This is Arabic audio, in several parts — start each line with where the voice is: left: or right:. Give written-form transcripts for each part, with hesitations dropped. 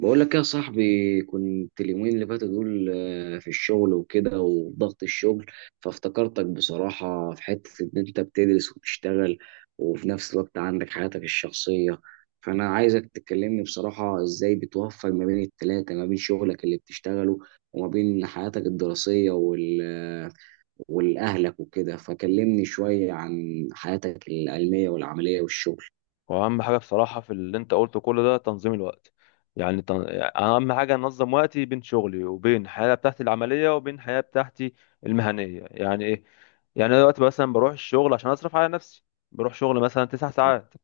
right: بقول لك يا صاحبي، كنت اليومين اللي فاتوا دول في الشغل وكده وضغط الشغل. فافتكرتك بصراحة في حتة إن أنت بتدرس وبتشتغل وفي نفس الوقت عندك حياتك الشخصية. فأنا عايزك تكلمني بصراحة إزاي بتوفق ما بين التلاتة، ما بين شغلك اللي بتشتغله وما بين حياتك الدراسية والأهلك وكده. فكلمني شوية عن حياتك العلمية والعملية والشغل.
left: واهم حاجه بصراحه في اللي انت قلته كل ده تنظيم الوقت. يعني تن... اهم حاجه انظم وقتي بين شغلي وبين الحياه بتاعتي العمليه وبين الحياه بتاعتي المهنيه، يعني ايه؟ يعني انا دلوقتي مثلا بروح الشغل عشان اصرف على نفسي، بروح شغل مثلا تسع ساعات.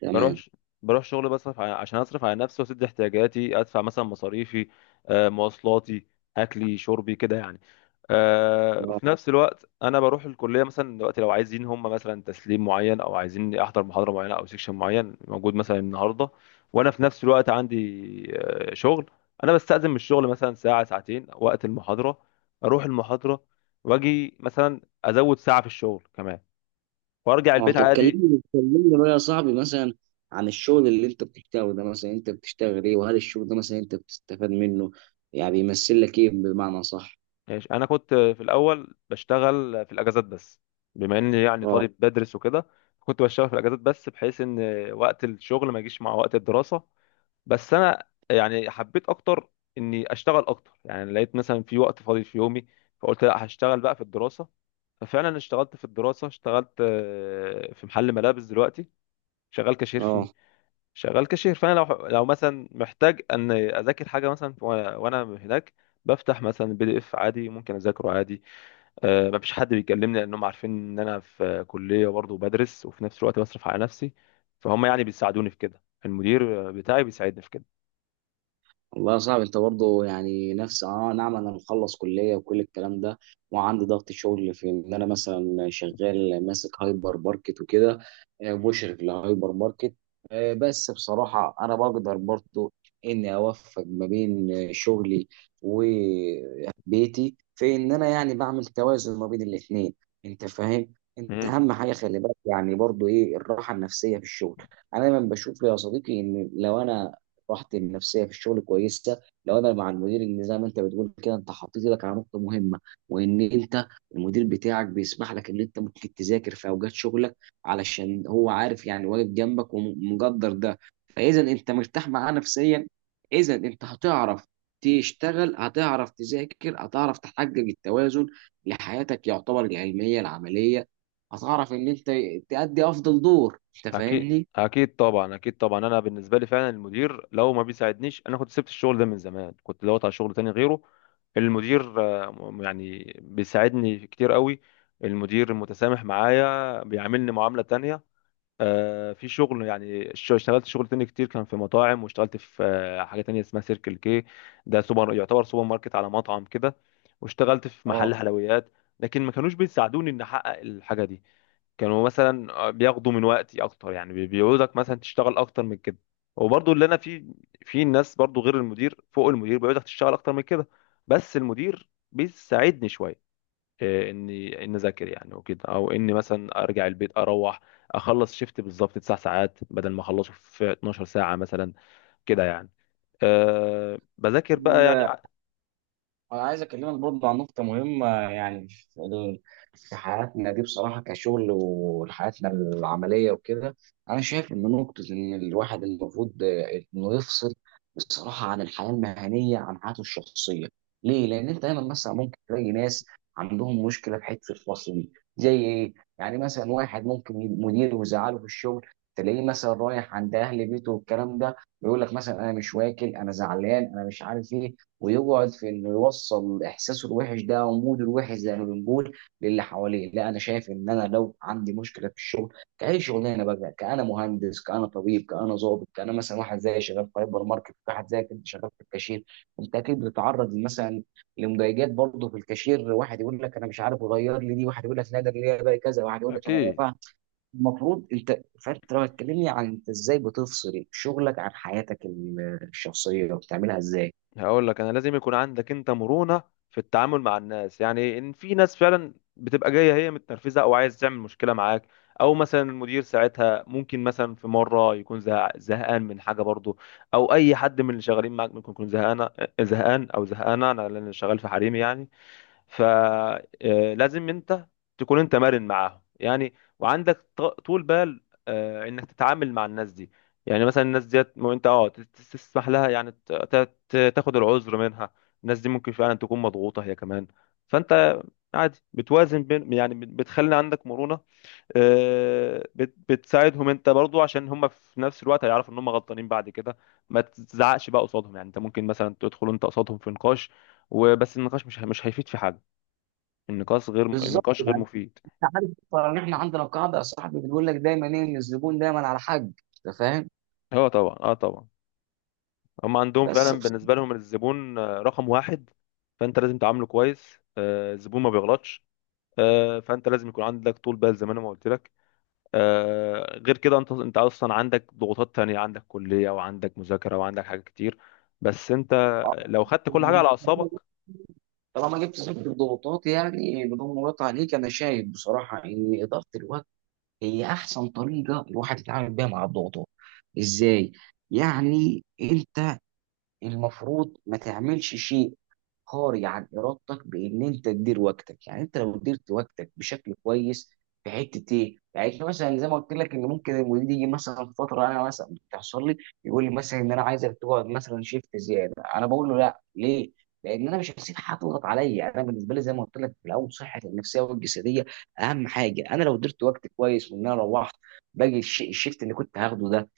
right: تمام.
left: بروح بروح شغل عشان اصرف على نفسي واسد احتياجاتي، ادفع مثلا مصاريفي، مواصلاتي، اكلي شربي كده يعني. وفي نفس الوقت انا بروح الكليه مثلا دلوقتي، لو عايزين هم مثلا تسليم معين او عايزين احضر محاضره معينه او سيكشن معين موجود مثلا النهارده، وانا في نفس الوقت عندي شغل. انا بستأذن من الشغل مثلا ساعه ساعتين وقت المحاضره، اروح المحاضره واجي مثلا ازود ساعه في الشغل كمان، وارجع
right: اه
left: البيت
right: طب
left: عادي.
right: كلمني كلمني بقى يا صاحبي، مثلا عن الشغل اللي انت بتشتغله ده. مثلا انت بتشتغل ايه؟ وهل الشغل ده مثلا انت بتستفاد منه؟ يعني بيمثل لك ايه بمعنى صح؟
left: ماشي، انا كنت في الاول بشتغل في الاجازات بس، بما اني يعني
right: اه.
left: طالب بدرس وكده، كنت بشتغل في الاجازات بس بحيث ان وقت الشغل ما يجيش مع وقت الدراسة. بس انا يعني حبيت اكتر اني اشتغل اكتر، يعني لقيت مثلا في وقت فاضي في يومي، فقلت لا، هشتغل بقى في الدراسة. ففعلا اشتغلت في الدراسة، اشتغلت في محل ملابس دلوقتي، شغال كاشير
right: اه
left: فيه. شغال كاشير، فانا لو مثلا محتاج ان اذاكر حاجه مثلا وأنا هناك، بفتح مثلا بي دي اف عادي، ممكن اذاكره عادي. أه، مفيش حد بيكلمني، لانهم عارفين ان انا في كليه برضه بدرس وفي نفس الوقت بصرف على نفسي. فهم يعني بيساعدوني في كده، المدير بتاعي بيساعدني في كده.
right: والله يا صاحبي، انت برضه يعني نفس اه. نعم، انا مخلص كليه وكل الكلام ده، وعندي ضغط شغل في ان انا مثلا شغال ماسك هايبر ماركت وكده، مشرف لهايبر ماركت. بس بصراحه انا بقدر برضه اني اوفق ما بين شغلي وبيتي، في ان انا يعني بعمل توازن ما بين الاثنين. انت فاهم؟ انت
left: مم.
right: اهم حاجه خلي بالك يعني برضه ايه؟ الراحه النفسيه في الشغل. انا دايما بشوف يا صديقي ان لو انا راحتي النفسيه في الشغل كويسه، لو انا مع المدير، ان زي ما انت بتقول كده انت حطيت ايدك على نقطه مهمه، وان انت المدير بتاعك بيسمح لك ان انت ممكن تذاكر في اوقات شغلك علشان هو عارف، يعني واقف جنبك ومقدر ده. فاذا انت مرتاح معاه نفسيا، اذا انت هتعرف تشتغل، هتعرف تذاكر، هتعرف تحقق التوازن لحياتك يعتبر العلميه العمليه. هتعرف ان انت تأدي افضل دور. انت
left: اكيد
right: فاهمني؟
left: اكيد، طبعا اكيد طبعا، انا بالنسبه لي فعلا المدير لو ما بيساعدنيش انا كنت سبت الشغل ده من زمان، كنت دورت على شغل تاني غيره. المدير يعني بيساعدني كتير قوي. المدير متسامح معايا، بيعاملني معامله تانية، في شغل يعني اشتغلت شغل تاني كتير، كان في مطاعم، واشتغلت في حاجه تانية اسمها سيركل كي، ده سوبر، يعتبر سوبر ماركت على مطعم كده. واشتغلت في محل
right: اه.
left: حلويات، لكن ما كانوش بيساعدوني ان احقق الحاجه دي. كانوا مثلا بياخدوا من وقتي اكتر، يعني بيقعدك مثلا تشتغل اكتر من كده. وبرضه اللي انا فيه، في ناس برضه غير المدير فوق المدير بيقعدك تشتغل اكتر من كده، بس المدير بيساعدني شويه، اني ان اذاكر يعني وكده، او اني مثلا ارجع البيت، اروح اخلص شيفت بالظبط 9 ساعات بدل ما اخلصه في 12 ساعه مثلا، كده يعني. بذاكر بقى يعني
right: أنا عايز أكلمك برضه عن نقطة مهمة يعني في حياتنا دي بصراحة كشغل وحياتنا العملية وكده. أنا شايف إن نقطة إن الواحد المفروض إنه يفصل بصراحة عن الحياة المهنية عن حياته الشخصية. ليه؟ لأن أنت دايما مثلا ممكن تلاقي ناس عندهم مشكلة في حتة الفصل دي زي إيه؟ يعني مثلا واحد ممكن مديره يزعله في الشغل، تلاقيه مثلا رايح عند أهل بيته والكلام ده، يقول لك مثلا أنا مش واكل، أنا زعلان، أنا مش عارف إيه، ويقعد في انه يوصل احساسه الوحش ده او موده الوحش زي ما بنقول للي حواليه. لا، انا شايف ان انا لو عندي مشكله في الشغل، كاي شغلانه بقى، كانا مهندس كانا طبيب كانا ضابط، كانا مثلا واحد زي شغال في هايبر ماركت، واحد زي كنت شغال في الكاشير. انت اكيد بتتعرض مثلا لمضايقات برضه في الكاشير، واحد يقول لك انا مش عارف اغير لي دي، واحد يقول لك لا ده اللي هي بقى كذا، واحد يقول لك انا لا
left: أكيد.
right: فاهم. المفروض انت، فانت لو هتكلمني عن انت ازاي بتفصل شغلك عن حياتك الشخصيه وبتعملها ازاي.
left: هقول لك انا لازم يكون عندك انت مرونة في التعامل مع الناس، يعني ان في ناس فعلا بتبقى جاية هي متنرفزة او عايز تعمل مشكلة معاك، او مثلا المدير ساعتها ممكن مثلا في مرة يكون زهقان من حاجة برضه، او اي حد من اللي شغالين معاك ممكن يكون زهقان، زهقان او زهقانة، انا لان شغال في حريمي يعني. فلازم انت تكون انت مرن معاهم يعني، وعندك طول بال انك تتعامل مع الناس دي. يعني مثلا الناس ديت مو انت تسمح لها، يعني تاخد العذر منها، الناس دي ممكن فعلا تكون مضغوطة هي كمان. فانت عادي بتوازن بين يعني بتخلي عندك مرونة، بتساعدهم انت برضو، عشان هم في نفس الوقت هيعرفوا ان هم غلطانين بعد كده. ما تزعقش بقى قصادهم، يعني انت ممكن مثلا تدخل انت قصادهم في نقاش، وبس النقاش مش هيفيد في حاجة، النقاش غير،
right: بالظبط.
left: النقاش غير مفيد.
right: انت عارف اصلا ان احنا عندنا قاعده يا صاحبي بتقول لك دايما ايه؟ ان الزبون دايما على حق. انت فاهم؟
left: اه طبعا، اه طبعا، هم عندهم
right: بس
left: فعلا بالنسبه لهم الزبون #1، فانت لازم تعامله كويس، الزبون ما بيغلطش. فانت لازم يكون عندك طول بال زي ما انا ما قلت لك. غير كده انت انت اصلا عندك ضغوطات تانية، عندك كليه وعندك مذاكره وعندك حاجات كتير، بس انت
right: آه.
left: لو خدت كل حاجه على اعصابك.
right: طالما جبت سيره الضغوطات يعني بدون مقاطعه عليك، انا شايف بصراحه ان اداره الوقت هي احسن طريقه الواحد يتعامل بيها مع الضغوطات. ازاي؟ يعني انت المفروض ما تعملش شيء خارج عن ارادتك، بان انت تدير وقتك. يعني انت لو ديرت وقتك بشكل كويس، في حته ايه؟ يعني إحنا مثلا زي ما قلت لك، ان ممكن المدير يجي مثلا فتره، انا مثلا بتحصل لي، يقول لي مثلا ان انا عايزك تقعد مثلا شيفت زياده. انا بقول له لا. ليه؟ لان انا مش هسيب حد يضغط عليا. يعني انا بالنسبه لي زي ما قلت لك في الاول، صحتي النفسيه والجسديه اهم حاجه. انا لو درت وقت كويس، وان انا روحت، باجي الشيفت اللي كنت هاخده ده،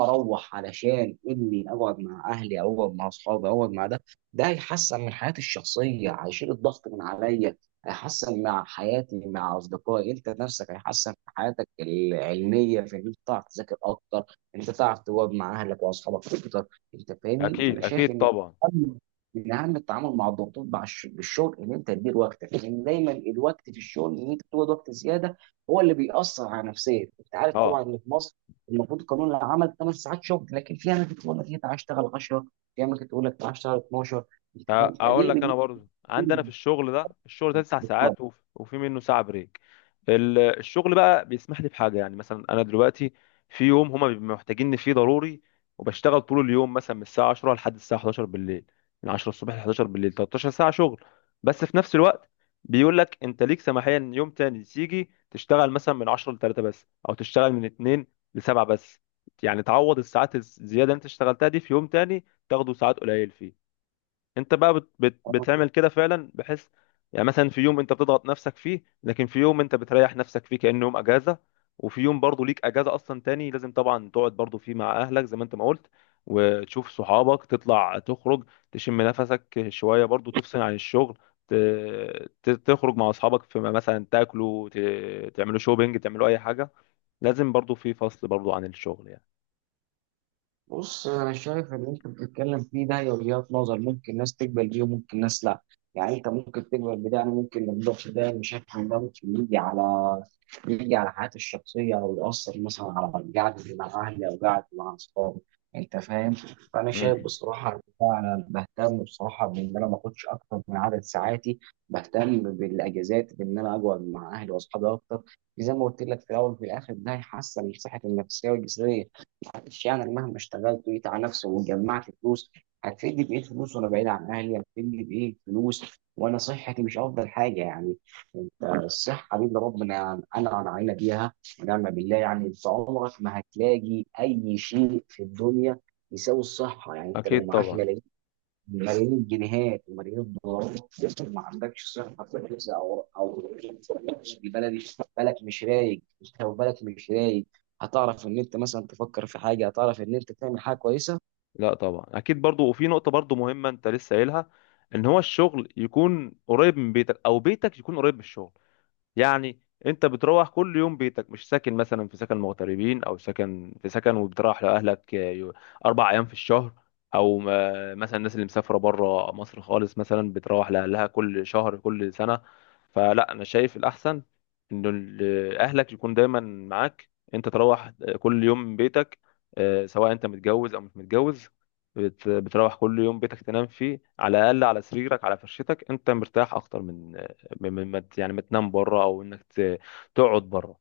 right: اروح علشان اني اقعد مع اهلي، او اقعد مع اصحابي، او اقعد مع ده، ده هيحسن من حياتي الشخصيه، هيشيل الضغط من عليا، هيحسن مع حياتي مع اصدقائي. انت نفسك هيحسن في حياتك العلميه، في ان انت تعرف تذاكر اكتر، انت تعرف تواجه مع اهلك واصحابك اكتر. انت فاهمني؟
left: اكيد
right: فانا شايف
left: اكيد
right: ان
left: طبعا.
right: أهم- من اهم التعامل مع الضغوطات مع بالشغل، ان انت تدير وقتك، لان دايما الوقت في الشغل ان انت تقعد وقت زياده هو اللي بيأثر على نفسيتك. انت عارف طبعا
left: اه
right: ان في مصر المفروض قانون العمل 8 ساعات شغل، لكن في اماكن تقول لك انت عايز تشتغل 10، في اماكن تقول لك تعالى اشتغل 12.
left: ه-
right: أنت فاهم؟
left: هقول لك انا برضو عندنا في الشغل ده، الشغل ده تسع
right: دي
left: ساعات وفي منه ساعه بريك. الشغل بقى بيسمح لي بحاجه، يعني مثلا انا دلوقتي في يوم هما بيبقوا محتاجيني فيه ضروري، وبشتغل طول اليوم مثلا من الساعه 10 لحد الساعه 11 بالليل، من 10 الصبح ل 11 بالليل، 13 ساعه شغل. بس في نفس الوقت بيقول لك انت ليك سماحيه ان يوم تاني تيجي تشتغل مثلا من 10 ل 3 بس، او تشتغل من 2 ل 7 بس، يعني تعوض الساعات الزياده اللي انت اشتغلتها دي في يوم تاني تاخده ساعات قليل فيه. انت بقى بت بت بتعمل كده فعلا، بحيث يعني مثلا في يوم انت بتضغط نفسك فيه، لكن في يوم انت بتريح نفسك فيه كأنه يوم اجازة. وفي يوم برضه ليك اجازة اصلا تاني، لازم طبعا تقعد برضه فيه مع اهلك زي ما انت ما قلت، وتشوف صحابك، تطلع تخرج، تشم نفسك شوية برضه، تفصل عن الشغل، تخرج مع اصحابك، في مثلا تاكلوا، تعملوا شوبينج، تعملوا اي حاجة. لازم برضه في فصل برضه عن الشغل يعني.
right: بص انا شايف ان انت بتتكلم فيه ده هي وجهات نظر، ممكن ناس تقبل بيه وممكن ناس لا. يعني انت ممكن تقبل بده، انا ممكن ما اقدرش، ده مش هفهم، ده ممكن يجي على يجي على حياتي الشخصيه، او ياثر مثلا على قعدتي مع اهلي او قعدتي مع اصحابي. انت فاهم؟ فانا شايف
left: مم.
right: بصراحه إن انا بهتم بصراحه بان انا ما اخدش اكتر من عدد ساعاتي، بهتم بالاجازات بان انا اقعد مع اهلي واصحابي اكتر. زي ما قلت لك في الاول وفي الاخر ده هيحسن من صحتي النفسيه والجسديه. معلش يعني، أنا مهما اشتغلت وجيت على نفسي وجمعت فلوس، هتفيدني بإيه فلوس وأنا بعيد عن أهلي؟ هتفيدني بإيه فلوس وأنا صحتي مش أفضل حاجة؟ يعني أنت الصحة دي اللي ربنا أنعم علينا بيها، ونعم بالله. يعني أنت عمرك ما هتلاقي أي شيء في الدنيا يساوي الصحة. يعني أنت لو
left: اكيد
right: معاك
left: طبعا.
right: ملايين، ملايين الجنيهات وملايين الدولارات، ما عندكش صحه كويسه، او او البلدي بالك مش رايق، انت لو بالك مش رايق، هتعرف ان انت مثلا تفكر في حاجه؟ هتعرف ان انت تعمل حاجه كويسه؟
left: لا طبعا اكيد برضو، وفي نقطه برضو مهمه انت لسه قايلها، ان هو الشغل يكون قريب من بيتك او بيتك يكون قريب من الشغل، يعني انت بتروح كل يوم بيتك، مش ساكن مثلا في سكن مغتربين او سكن في سكن، وبتروح لاهلك 4 ايام في الشهر، او مثلا الناس اللي مسافره بره مصر خالص مثلا بتروح لاهلها كل شهر كل سنه. فلا انا شايف الاحسن ان اهلك يكون دايما معاك، انت تروح كل يوم من بيتك، سواء انت متجوز او مش متجوز، بتروح كل يوم بيتك، تنام فيه على الاقل، على سريرك على فرشتك، انت مرتاح اكتر من م- م- ما ت- يعني ما تنام بره، او انك تقعد بره.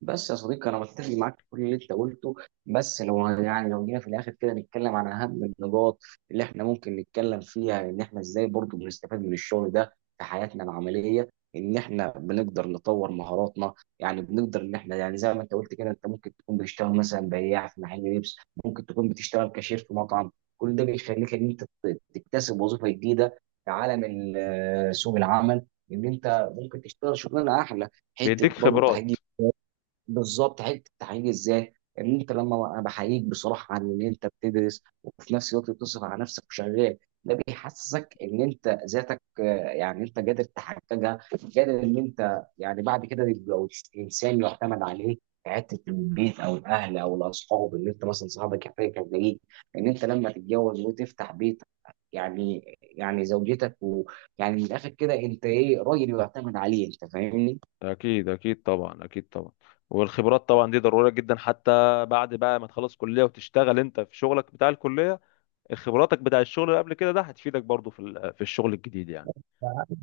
right: بس يا صديقي انا متفق معاك في كل اللي انت قلته. بس لو يعني لو جينا في الاخر كده نتكلم عن اهم النقاط اللي احنا ممكن نتكلم فيها، ان احنا ازاي برضو بنستفاد من الشغل ده في حياتنا العمليه، ان احنا بنقدر نطور مهاراتنا. يعني بنقدر ان احنا، يعني زي ما انت قلت كده، انت ممكن تكون بتشتغل مثلا بياع في محل لبس، ممكن تكون بتشتغل كاشير في مطعم، كل ده بيخليك ان انت تكتسب وظيفه جديده في عالم سوق العمل. ان انت ممكن تشتغل شغلانه احلى، حته
left: بيديك
right: برضو
left: خبرات.
right: تحقيق. بالظبط، حته التحقيق ازاي؟ ان انت لما انا بحييك بصراحه عن ان انت بتدرس وفي نفس الوقت بتصرف على نفسك وشغال، ده بيحسسك ان انت ذاتك يعني انت قادر تحققها، قادر ان انت يعني بعد كده تبقى انسان يعتمد عليه في حته البيت او الاهل او الاصحاب، ان انت مثلا صاحبك يحتاج يلاقيك، ان انت لما تتجوز وتفتح بيت، يعني يعني زوجتك، ويعني من الاخر كده انت ايه؟ راجل يعتمد عليه. انت فاهمني؟
left: اكيد اكيد طبعا، اكيد طبعا. والخبرات طبعا دي ضرورية جدا، حتى بعد بقى ما تخلص كلية وتشتغل انت في شغلك بتاع الكلية، خبراتك بتاع الشغل اللي قبل كده ده هتفيدك برضو في في الشغل الجديد يعني.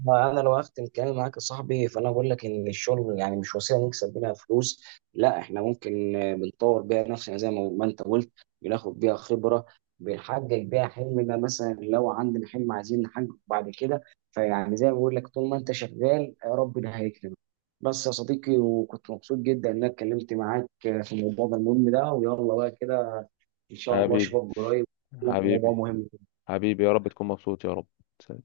right: انا لو هختم كلامي معاك يا صاحبي، فانا بقول لك ان الشغل يعني مش وسيله نكسب بيها فلوس لا، احنا ممكن بنطور بيها نفسنا زي ما انت قلت، بناخد بيها خبره، بنحقق بيها حلمنا مثلا لو عندنا حلم عايزين نحققه بعد كده. فيعني زي ما بقول لك طول ما انت شغال ربنا هيكرمك. بس يا صديقي، وكنت مبسوط جدا ان انا اتكلمت معاك في الموضوع ده المهم ده. ويلا بقى كده، ان شاء الله
left: حبيبي.
right: اشوفك قريب في موضوع
left: حبيبي.
right: مهم.
left: حبيبي، يا رب تكون مبسوط يا رب.